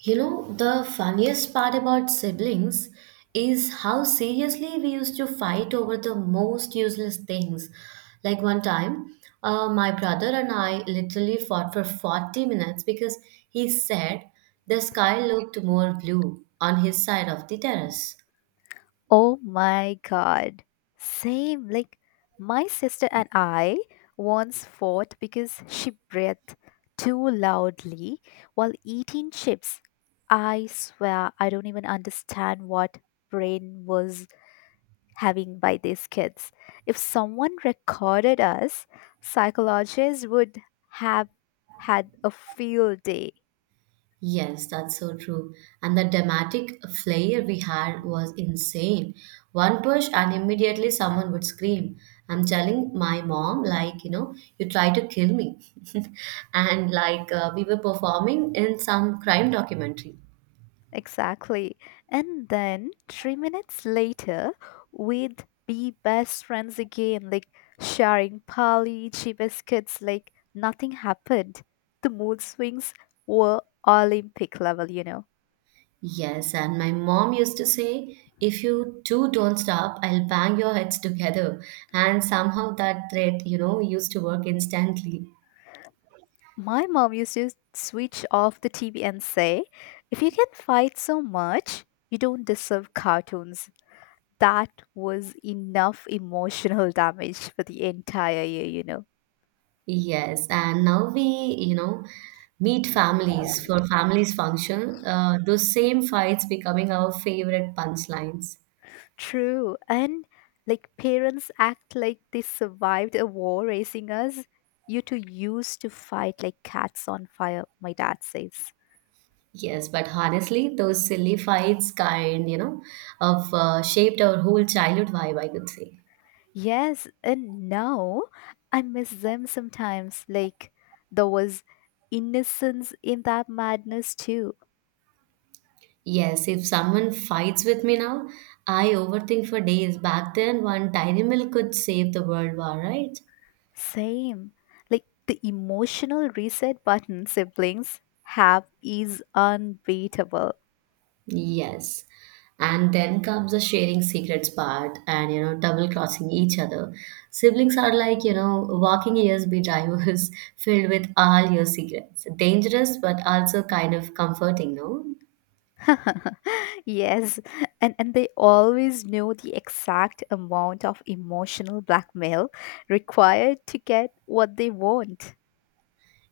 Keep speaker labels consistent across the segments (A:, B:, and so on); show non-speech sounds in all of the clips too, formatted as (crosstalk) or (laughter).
A: You know, the funniest part about siblings is how seriously we used to fight over the most useless things. Like one time, my brother and I literally fought for 40 minutes because he said the sky looked more blue on his side of the terrace.
B: Oh my god. Same. Like, my sister and I once fought because she breathed too loudly while eating chips. I swear, I don't even understand what brain was having by these kids. If someone recorded us, psychologists would have had a field day.
A: Yes, that's so true. And the dramatic flair we had was insane. One push, and immediately someone would scream. I'm telling my mom, like, you try to kill me. (laughs) And like, we were performing in some crime documentary.
B: Exactly. And then 3 minutes later, we'd be best friends again, like sharing Polly, biscuits, like nothing happened. The mood swings were Olympic level.
A: Yes, and my mom used to say, if you two don't stop, I'll bang your heads together. And somehow that threat, used to work instantly.
B: My mom used to switch off the TV and say, if you can fight so much, you don't deserve cartoons. That was enough emotional (laughs) damage for the entire year.
A: Yes, and now we, meet families for families function. Those same fights becoming our favorite punchlines.
B: True. And like parents act like they survived a war raising us. You two used to fight like cats on fire, my dad says.
A: Yes, but honestly, those silly fights kind of shaped our whole childhood vibe, I could say.
B: Yes, and now I miss them sometimes. Like there was innocence in that madness too.
A: Yes, if someone fights with me now, I overthink for days. Back then, one dairy milk could save the world war, right?
B: Same. Like the emotional reset button siblings have is unbeatable.
A: Yes. And then comes the sharing secrets part and, double crossing each other. Siblings are like, walking USB drivers (laughs) filled with all your secrets. Dangerous, but also kind of comforting, no?
B: (laughs) Yes, and they always know the exact amount of emotional blackmail required to get what they want.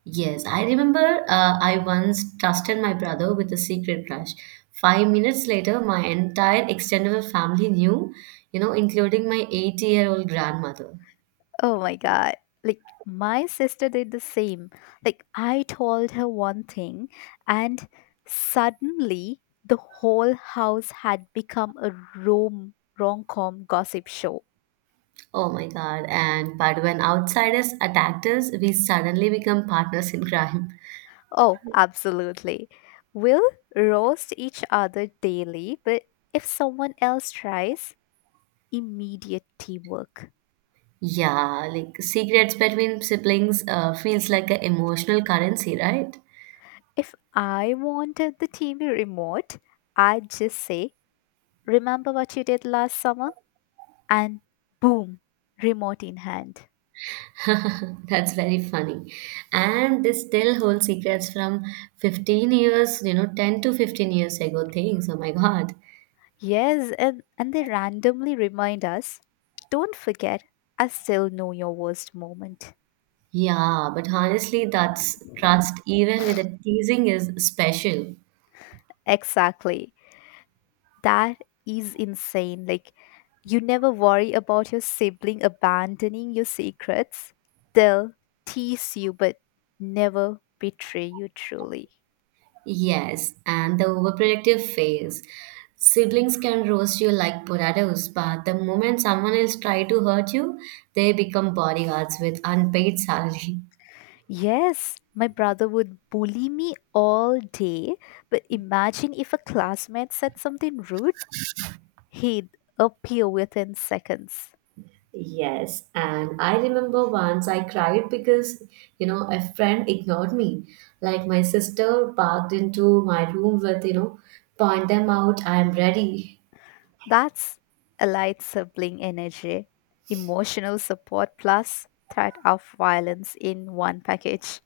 A: Yes, I remember I once trusted my brother with a secret crush. Five minutes later, my entire extended family knew, including my 80-year-old grandmother.
B: Oh my god. Like my sister did the same. Like I told her one thing and suddenly the whole house had become a rom-com gossip show.
A: Oh my God. And but when outsiders attacked us, we suddenly become partners in crime.
B: Oh, absolutely. We'll roast each other daily, but if someone else tries, immediate teamwork.
A: Yeah, like secrets between siblings feels like an emotional currency, right?
B: If I wanted the TV remote, I'd just say, Remember what you did last summer? And boom, remote in hand.
A: (laughs) That's very funny. And they still hold secrets from 15 years, 10 to 15 years ago things. Oh my God.
B: Yes, and they randomly remind us, Don't forget, I still know your worst moment.
A: Yeah, but honestly, that's trust, even with the teasing, is special.
B: Exactly. That is insane. Like, you never worry about your sibling abandoning your secrets. They'll tease you, but never betray you truly.
A: Yes, and the overprotective phase. Siblings can roast you like potatoes, but the moment someone else try to hurt you, they become bodyguards with unpaid salary.
B: Yes, my brother would bully me all day, but imagine if a classmate said something rude, he'd appear within seconds.
A: Yes, and I remember once I cried because, a friend ignored me. Like my sister barked into my room with, point them out, I'm ready.
B: That's a light sibling energy, emotional support plus threat of violence in one package.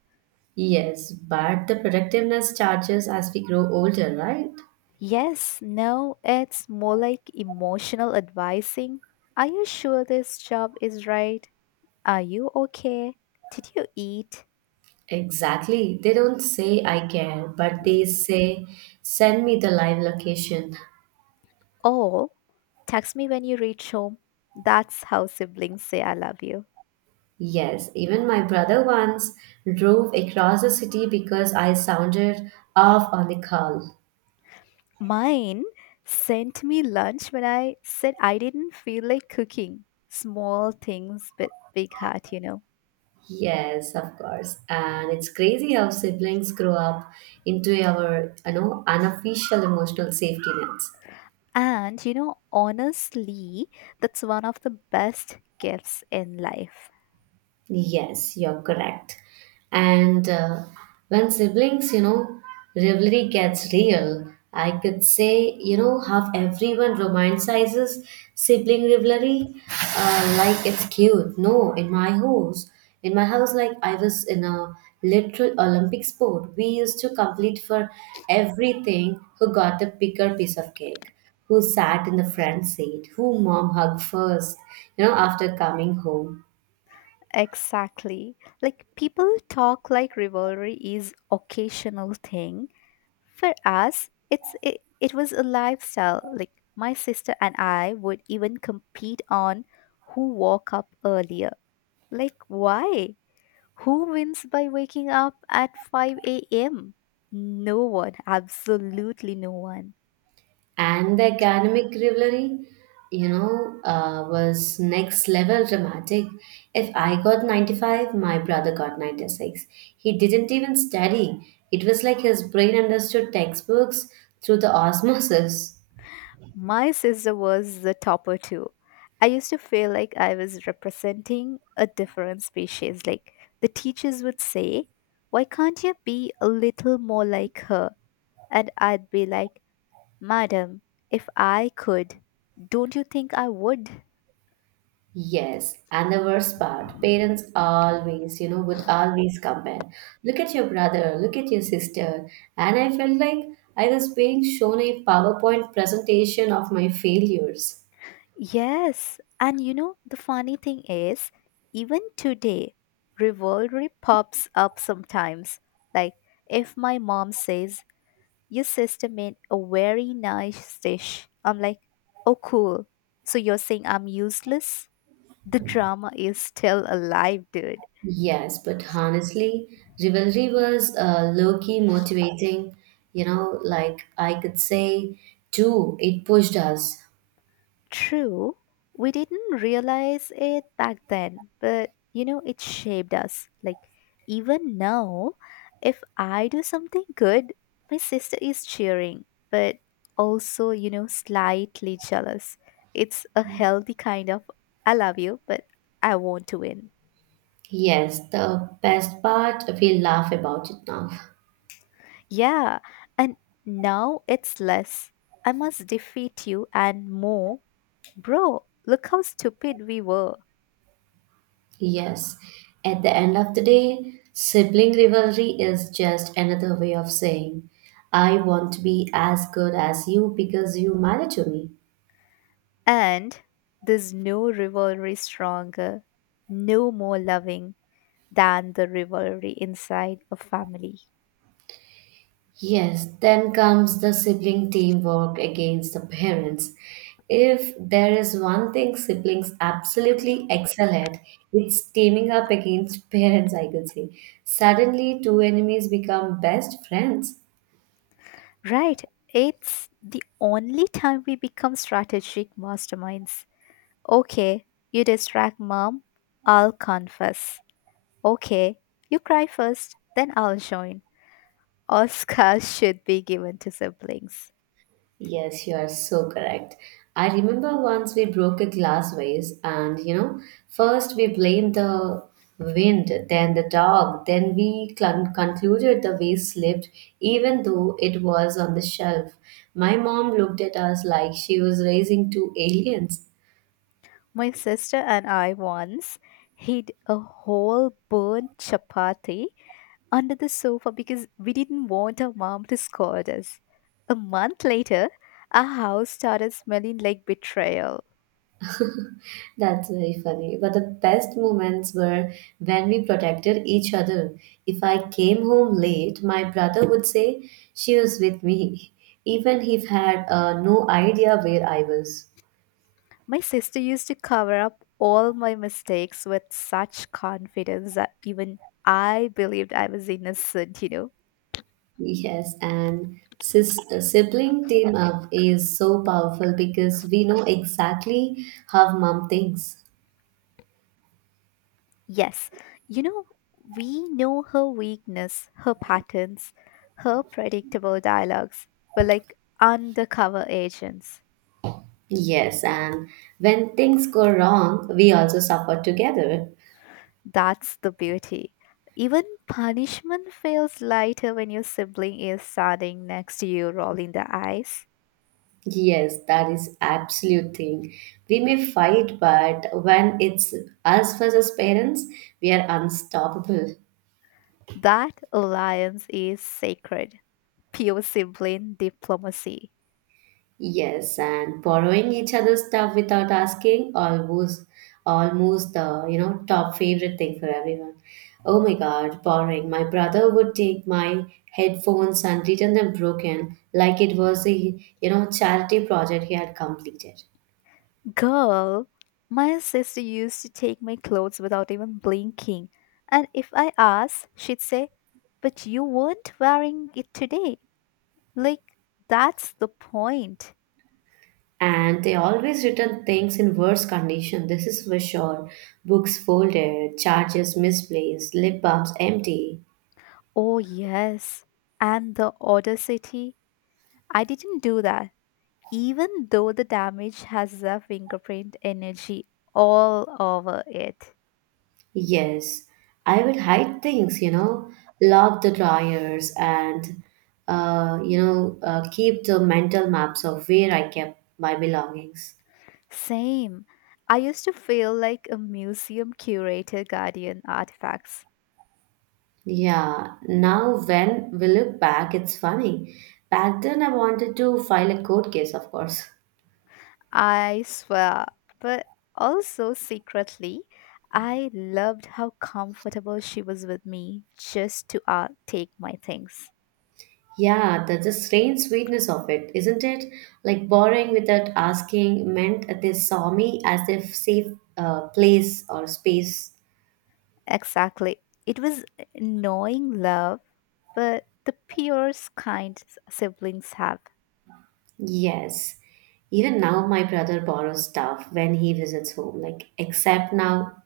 A: Yes, but the protectiveness charges as we grow older, right?
B: Yes, no, it's more like emotional advising. Are you sure this job is right? Are you okay? Did you eat?
A: Exactly. They don't say I care, but they say send me the live location.
B: Or text me when you reach home. That's how siblings say I love you.
A: Yes, even my brother once drove across the city because I sounded off on the call.
B: Mine sent me lunch when I said I didn't feel like cooking. Small things with big heart.
A: Yes, of course. And it's crazy how siblings grow up into our, unofficial emotional safety nets.
B: And honestly, that's one of the best gifts in life.
A: Yes, you're correct. And when siblings, rivalry gets real, I could say, you know, how everyone romanticizes sibling rivalry, like it's cute. No, in my house, like I was in a literal Olympic sport. We used to compete for everything who got the bigger piece of cake, who sat in the front seat, who mom hugged first, you know, after coming home.
B: Exactly. Like people talk like rivalry is occasional thing. For us, it was a lifestyle. Like my sister and I would even compete on who woke up earlier. Like why? Who wins by waking up at 5 a.m.? No one, absolutely no one.
A: And the academic rivalry, was next level dramatic. If I got 95, my brother got 96. He didn't even study. It was like his brain understood textbooks through the osmosis.
B: My sister was the topper too. I used to feel like I was representing a different species. Like the teachers would say, Why can't you be a little more like her? And I'd be like, Madam, if I could, don't you think I would?
A: Yes, and the worst part, parents always, would always compare. Look at your brother, look at your sister. And I felt like I was being shown a PowerPoint presentation of my failures.
B: Yes, and the funny thing is, even today, rivalry pops up sometimes. Like, if my mom says, Your sister made a very nice dish, I'm like, Oh, cool. So you're saying I'm useless? The drama is still alive, dude.
A: Yes, but honestly, rivalry was low-key motivating. You know, like I could say, too, it pushed us.
B: True, we didn't realize it back then, but it shaped us. Like, even now, if I do something good, my sister is cheering, but also, slightly jealous. It's a healthy kind of I love you, but I want to win.
A: Yes, the best part, we laugh about it now.
B: Yeah, and now it's less. I must defeat you and more. Bro, look how stupid we were.
A: Yes, at the end of the day, sibling rivalry is just another way of saying, I want to be as good as you because you matter to me.
B: And there's no rivalry stronger, no more loving than the rivalry inside a family.
A: Yes, then comes the sibling teamwork against the parents. If there is one thing siblings absolutely excel at, it's teaming up against (laughs) parents, I could say. Suddenly, two enemies become best friends.
B: Right? It's the only time we become strategic masterminds. Okay, you distract mom, I'll confess. Okay, you cry first, then I'll join. Oscars (laughs) should be given to siblings.
A: Yes, you are so correct. I remember once we broke a glass vase, and you know, first we blamed the wind, then the dog, then we clun concluded the vase slipped, even though it was on the shelf. My mom looked at us like she was raising two aliens.
B: My sister and I once hid a whole burnt chapati under the sofa because we didn't want our mom to scold us. A month later, our house started smelling like betrayal.
A: That's very funny. But the best moments were when we protected each other. If I came home late, my brother would say she was with me, even he had no idea where I was.
B: My sister used to cover up all my mistakes with such confidence that even I believed I was innocent.
A: Yes, and sibling team up is so powerful because we know exactly how mom thinks.
B: Yes, you know, we know her weakness, her patterns, her predictable dialogues. We're like undercover agents.
A: Yes, and when things go wrong, we also suffer together.
B: That's the beauty. Even punishment feels lighter when your sibling is standing next to you, rolling the eyes.
A: Yes, that is absolute thing. We may fight, but when it's us versus parents, we are unstoppable.
B: That alliance is sacred, pure sibling diplomacy.
A: Yes, and borrowing each other's stuff without asking almost the you know top favorite thing for everyone. Oh my God, borrowing. My brother would take my headphones and return them broken, like it was a you know charity project he had completed.
B: Girl, my sister used to take my clothes without even blinking. And if I asked, she'd say, But you weren't wearing it today. Like, that's the point.
A: And they always return things in worse condition. This is for sure. Books folded, charges misplaced, lip balms empty.
B: Oh, yes. And the audacity. I didn't do that, even though the damage has the fingerprint energy all over it.
A: Yes, I will hide things, lock the dryers and, keep the mental maps of where I kept my belongings.
B: Same. I used to feel like a museum curator guardian artifacts.
A: Yeah, now when we look back, it's funny. Back then, I wanted to file a court case, of course.
B: I swear. But also secretly, I loved how comfortable she was with me just to take my things.
A: Yeah, the strange sweetness of it, isn't it? Like borrowing without asking meant that they saw me as if safe place or space.
B: Exactly. It was annoying love, but the purest kind siblings have.
A: Yes. Even now, my brother borrows stuff when he visits home. Like, except now,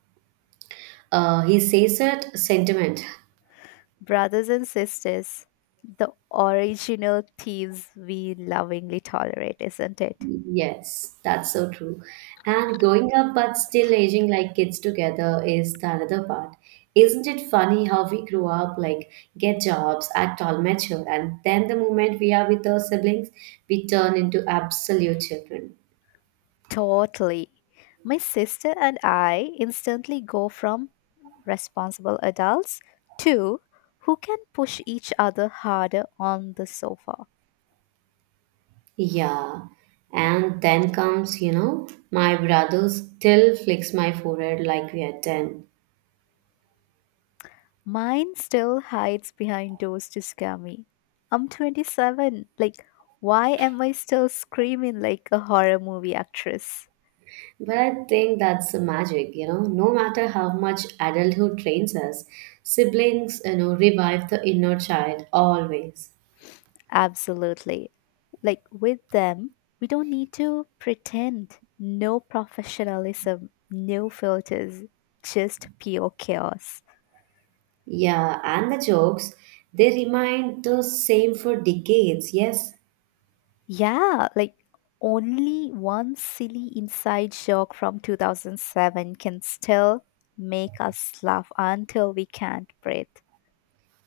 A: he says it sentiment. (laughs)
B: Brothers and sisters, the original thieves we lovingly tolerate, isn't it?
A: Yes, that's so true. And growing up but still aging like kids together is the another part. Isn't it funny how we grow up, like get jobs, act all mature, and then the moment we are with our siblings, we turn into absolute children.
B: Totally. My sister and I instantly go from responsible adults to who can push each other harder on the sofa.
A: Yeah. And then comes, you know, my brother still flicks my forehead like we are 10.
B: Mine still hides behind doors to scare me. I'm 27. Like, why am I still screaming like a horror movie actress?
A: But I think that's the magic, you know. No matter how much adulthood trains us, siblings, revive the inner child always.
B: Absolutely. Like with them, we don't need to pretend. No professionalism, no filters, just pure chaos.
A: Yeah, and the jokes, they remind the same for decades, yes?
B: Yeah, like only one silly inside joke from 2007 can still make us laugh until we can't breathe.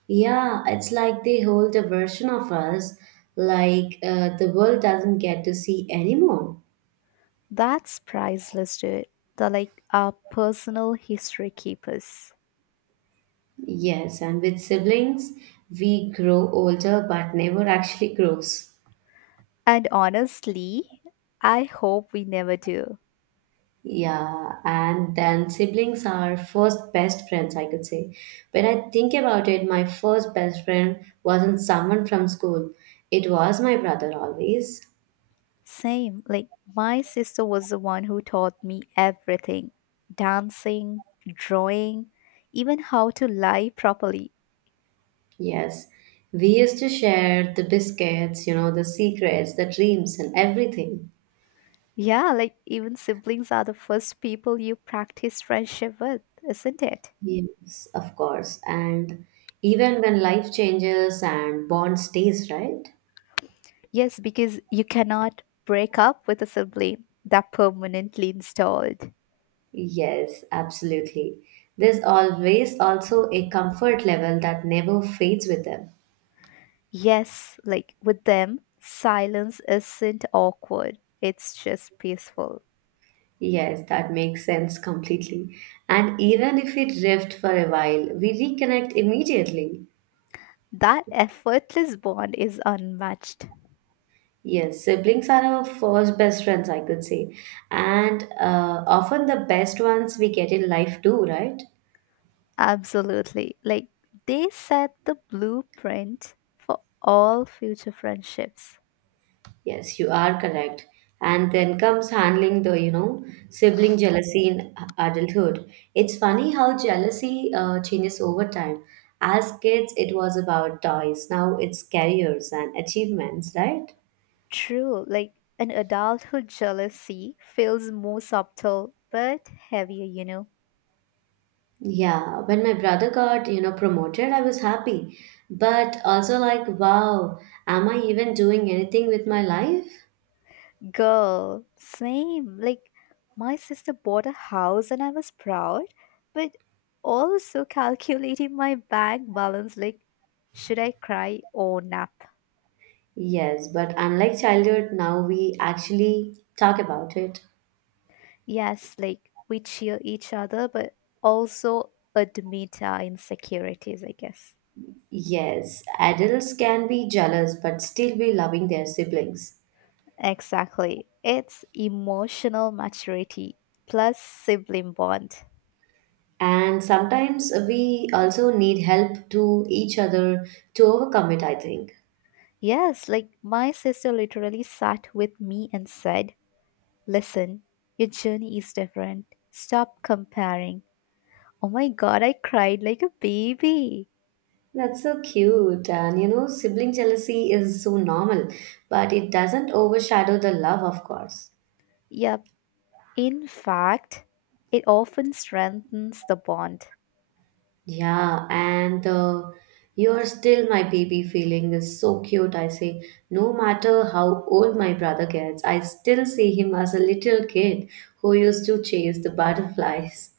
A: Yeah, it's like they hold a version of us like the world doesn't get to see anymore.
B: That's priceless, dude. They're like our personal history keepers.
A: Yes, and with siblings, we grow older but never actually grows.
B: And honestly, I hope we never do.
A: Yeah, and then siblings are first best friends, I could say. When I think about it, my first best friend wasn't someone from school, it was my brother always.
B: Same. Like, my sister was the one who taught me everything dancing, drawing, even how to lie properly.
A: Yes, we used to share the biscuits, the secrets, the dreams, and everything.
B: Yeah, like, even siblings are the first people you practice friendship with, isn't it?
A: Yes, of course. And even when life changes and bond stays, right?
B: Yes, because you cannot break up with a sibling that permanently installed.
A: Yes, absolutely. There's always also a comfort level that never fades with them.
B: Yes, like, with them, silence isn't awkward, it's just peaceful.
A: Yes, that makes sense completely. And even if we drift for a while, we reconnect immediately.
B: That effortless bond is unmatched.
A: Yes, siblings are our first best friends, I could say. And often the best ones we get in life too, right?
B: Absolutely. Like they set the blueprint for all future friendships.
A: Yes, you are correct. And then comes handling the, sibling jealousy in adulthood. It's funny how jealousy changes over time. As kids, it was about toys. Now it's careers and achievements, right?
B: True. Like an adulthood jealousy feels more subtle but heavier.
A: Yeah, when my brother got, promoted, I was happy, but also like, wow, am I even doing anything with my life?
B: Girl, same. Like my sister bought a house and I was proud, but also calculating my bank balance like should I cry or not?
A: Yes, but unlike childhood, now we actually talk about it.
B: Yes, like we cheer each other, but also admit our insecurities, I guess.
A: Yes, adults can be jealous but still be loving their siblings.
B: Exactly. It's emotional maturity plus sibling bond.
A: And sometimes we also need help to each other to overcome it, I think.
B: Yes, like my sister literally sat with me and said, Listen, your journey is different. Stop comparing. Oh my god, I cried like a baby.
A: That's so cute. And you know, sibling jealousy is so normal, but it doesn't overshadow the love, of course.
B: Yep. In fact, it often strengthens the bond.
A: Yeah, and you're still my baby feeling is so cute. I say, no matter how old my brother gets, I still see him as a little kid who used to chase the butterflies.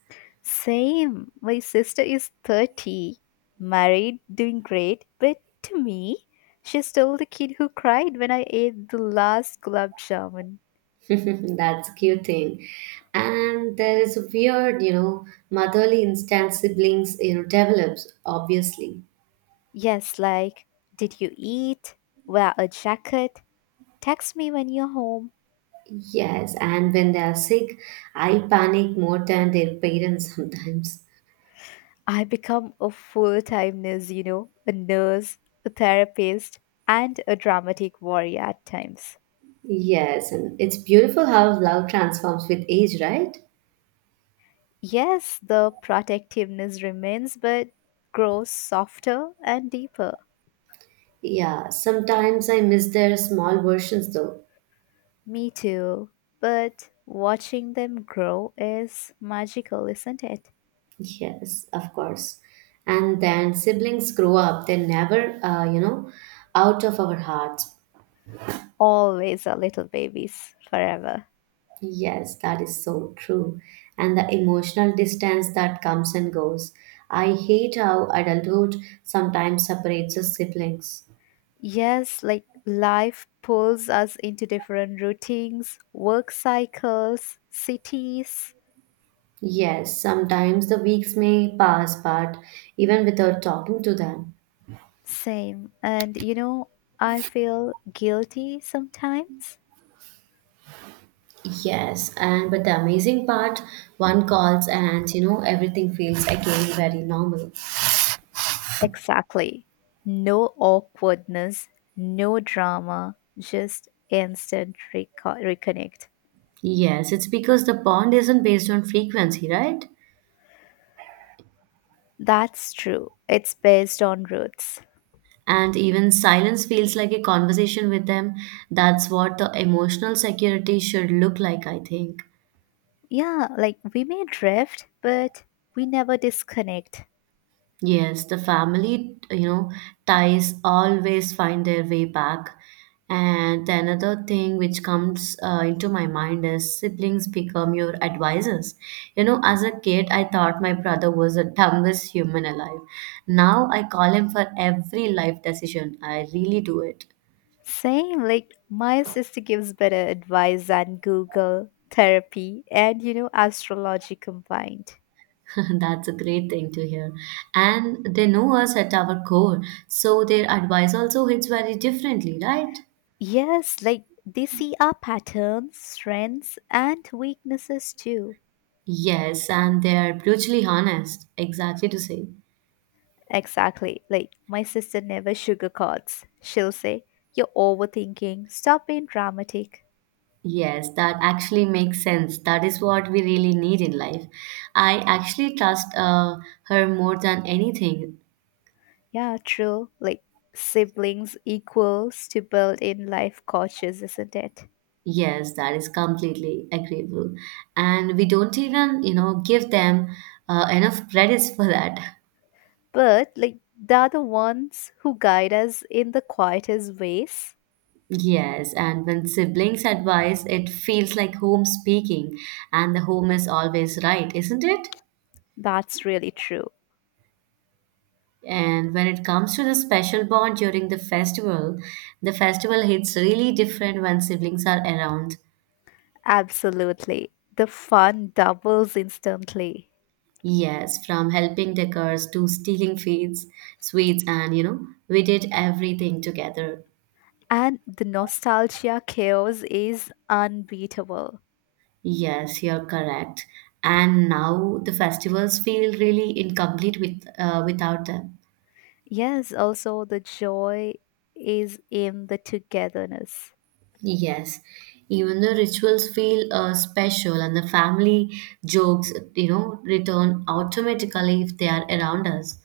B: Same. My sister is 30, married, doing great, but to me, she's still the kid who cried when I ate the last gulab jamun.
A: (laughs) That's a cute thing. And there is a weird, motherly instinct siblings, develops, obviously.
B: Yes, like, did you eat? Wear a jacket? Text me when you're home.
A: Yes, and when they are sick, I panic more than their parents sometimes.
B: I become a full time nurse, a nurse, a therapist, and a dramatic warrior at times.
A: Yes, and it's beautiful how love transforms with age, right?
B: Yes, the protectiveness remains, but grows softer and deeper.
A: Yeah, sometimes I miss their small versions though.
B: Me too. But watching them grow is magical, isn't it?
A: Yes, of course. And then siblings grow up, they're never, out of our hearts.
B: Always are little babies, forever.
A: Yes, that is so true. And the emotional distance that comes and goes. I hate how adulthood sometimes separates us siblings.
B: Yes, like life pulls us into different routines, work cycles, cities.
A: Yes, sometimes the weeks may pass, but even without talking to them.
B: Same. And I feel guilty sometimes.
A: Yes, and but the amazing part, one calls and you know everything feels again very normal.
B: Exactly. No awkwardness, no drama, just instant reconnect.
A: Yes, it's because the bond isn't based on frequency, right?
B: That's true. It's based on roots.
A: And even silence feels like a conversation with them. That's what the emotional security should look like, I think.
B: Yeah, like we may drift, but we never disconnect.
A: Yes, the family, ties always find their way back. And the another thing which comes into my mind is siblings become your advisors. You know, as a kid, I thought my brother was the (laughs) dumbest human alive. Now I call him for every life decision. I really do it.
B: Same, like my sister gives better advice than Google, therapy, and astrology combined.
A: (laughs) That's a great thing to hear. And they know us at our core, so their advice also hits very differently, right?
B: Yes, like they see our patterns, strengths, and weaknesses too.
A: Yes, and they're brutally honest. Exactly to say.
B: Exactly. Like my sister never sugarcoats. She'll say, You're overthinking, stop being dramatic.
A: Yes, that actually makes sense. That is what we really need in life. I actually trust her more than anything.
B: Yeah, true. Like siblings equals to build in life coaches, isn't it?
A: Yes, that is completely agreeable. And we don't even, you know, give them enough credits for that.
B: But like they're the ones who guide us in the quietest ways.
A: Yes, and when siblings advise, it feels like home speaking, and the home is always right, isn't it?
B: That's really true.
A: And when it comes to the special bond during the festival hits really different when siblings are around.
B: Absolutely. The fun doubles instantly.
A: Yes, from helping decors to stealing feeds, sweets, and you know, we did everything together.
B: And the nostalgia chaos is unbeatable.
A: Yes, you're correct. And now the festivals feel really incomplete with without them.
B: Yes, also the joy is in the togetherness.
A: Yes, even the rituals feel special, and the family jokes, you know, return automatically if they are around us.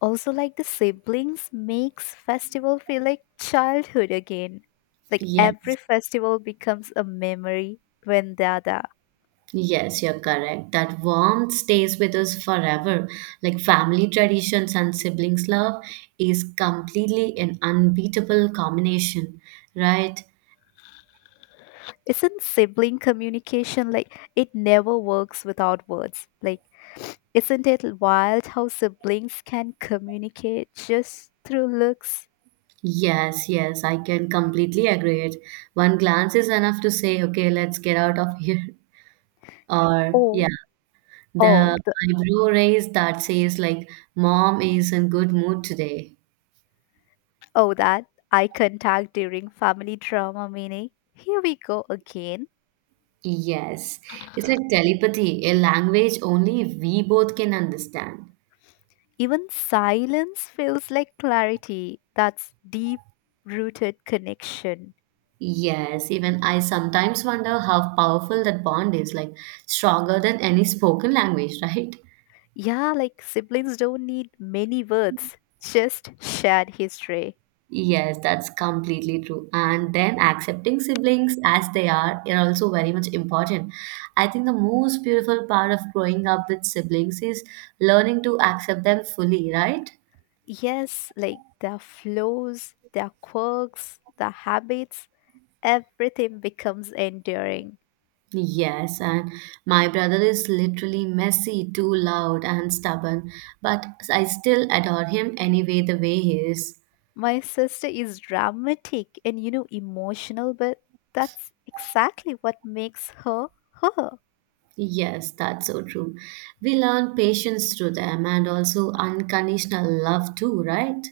B: Also, like the siblings makes festival feel like childhood again. Like
A: Yes,
B: every festival becomes a memory when they're there.
A: yes, you're correct. That warmth stays with us forever. Like family traditions and siblings love is completely an unbeatable combination, right?
B: Isn't sibling communication like it never works without words? Like, isn't it wild how siblings can communicate just through looks?
A: Yes, yes, I can completely agree it. One glance is enough to say, okay, let's get out of here. (laughs) Or yeah,
B: Oh,
A: the
B: oh, the,
A: eyebrow raise that says like mom is in good mood today.
B: oh, that eye contact during family drama meaning. Here we go again.
A: Yes, it's like telepathy, a language only we both can understand.
B: Even silence feels like clarity. That's deep rooted connection.
A: Yes, even I sometimes wonder how powerful that bond is, like stronger than any spoken language, (laughs) right?
B: Yeah, like siblings don't need many words, just shared history.
A: Yes, that's completely true. And then accepting siblings as they are also very much important. I think the most beautiful part of growing up with siblings is learning to accept them fully, right?
B: Yes, like their flows, their quirks, their habits, everything becomes enduring.
A: Yes, and my brother is literally messy, too loud, and stubborn, but I still adore him anyway, the way he is.
B: My sister is dramatic and emotional, but that's exactly what makes her her.
A: Yes, that's so true. We learn patience through them and also unconditional love too, right?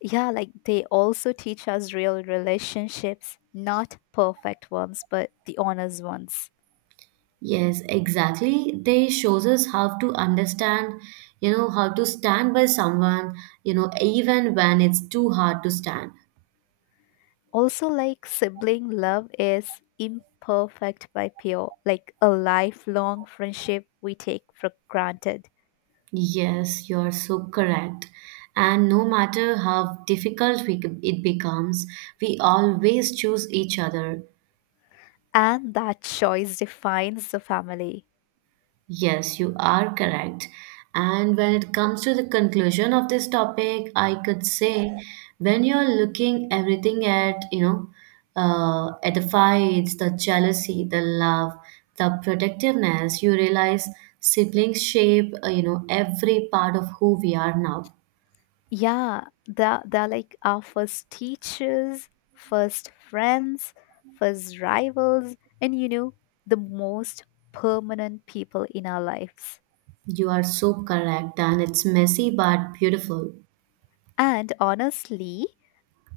B: Yeah, like they also teach us real relationships, not perfect ones, but the honest ones.
A: Yes, exactly. They shows us how to understand, you know, how to stand by someone, you know, even when it's too hard to stand.
B: Also, like sibling love is imperfect by pure, like a lifelong friendship we take for granted.
A: Yes, you're so correct. And no matter how difficult we, it becomes, we always choose each other.
B: And that choice defines the family.
A: Yes, you are correct. And when it comes to the conclusion of this topic, I could say when you're looking everything at, you know, at the fights, the jealousy, the love, the protectiveness, you realize siblings shape, you know, every part of who we are now.
B: Yeah, they're like our first teachers, first friends, first rivals, and the most permanent people in our lives.
A: You are so correct, and it's messy but beautiful.
B: And honestly,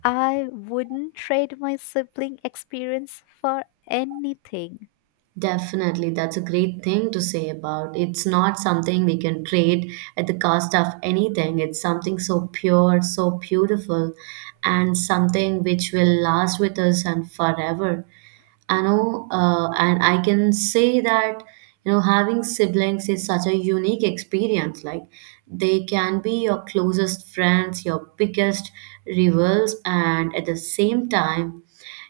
B: I wouldn't trade my sibling experience for anything.
A: Definitely, that's a great thing to say about. It's not something we can trade at the cost of anything. It's something so pure, so beautiful, and something which will last with us and forever. I know, and I can say that, you know, having siblings is such a unique experience. Like, they can be your closest friends, your biggest rivals, and at the same time,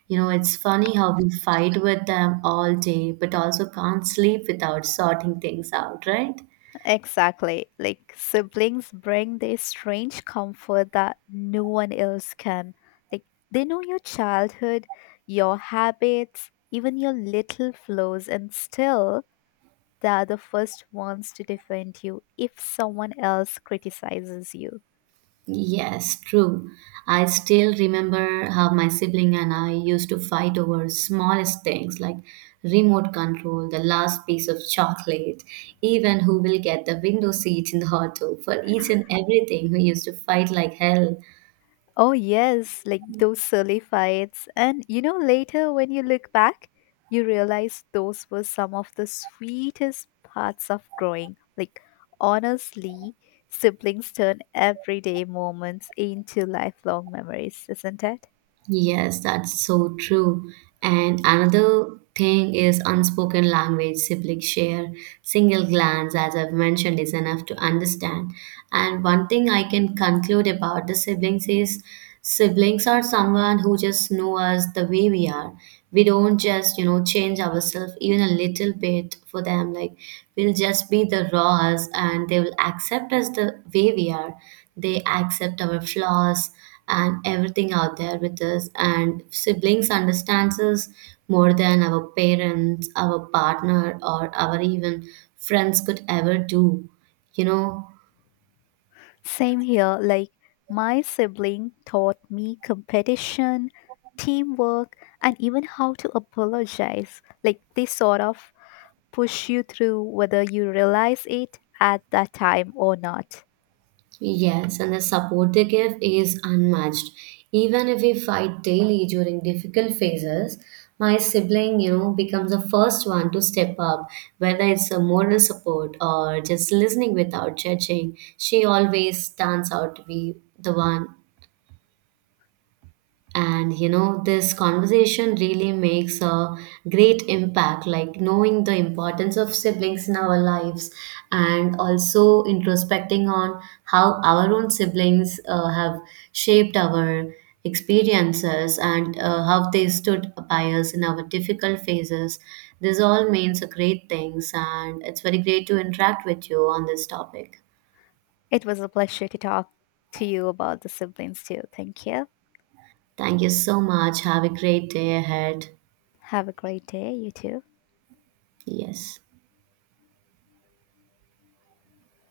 A: you know, it's funny how we fight with them all day, but also can't sleep without sorting things out, right?
B: Exactly. Like siblings bring this strange comfort that no one else can. Like they know your childhood, your habits, even your little flaws, and still they are the first ones to defend you if someone else criticizes you.
A: Yes, true. I still remember how my sibling and I used to fight over smallest things like remote control, the last piece of chocolate, even who will get the window seat in the auto. For each and everything, we used to fight like hell.
B: Oh, yes, like those silly fights. And later when you look back, you realize those were some of the sweetest parts of growing. Like, honestly, siblings turn everyday moments into lifelong memories, isn't it?
A: Yes, that's so true. And another thing is unspoken language siblings share. Single glance, as I've mentioned, is enough to understand. And one thing I can conclude about the siblings is siblings are someone who just know us the way we are. We don't just, you know, change ourselves even a little bit for them. Like we'll just be the raw us and they will accept us the way we are. They accept our flaws and everything out there with us, and siblings understands us more than our parents, our partner, or our even friends could ever do, you know.
B: Same here. Like, my sibling taught me competition, teamwork, and even how to apologize. Like, they sort of push you through whether you realize it at that time or not.
A: Yes, and the support they give is unmatched. Even if we fight daily during difficult phases, my sibling, you know, becomes the first one to step up. Whether it's a moral support or just listening without judging, she always stands out to be the one. And you know, this conversation really makes a great impact, like knowing the importance of siblings in our lives, and also introspecting on how our own siblings have shaped our experiences, and how they stood by us in our difficult phases. This all means a great things, and it's very great to interact with you on this topic.
B: It was a pleasure to talk to you about the siblings too. Thank you.
A: Thank you so much, have a great day ahead.
B: Have a great day, you too.
A: Yes.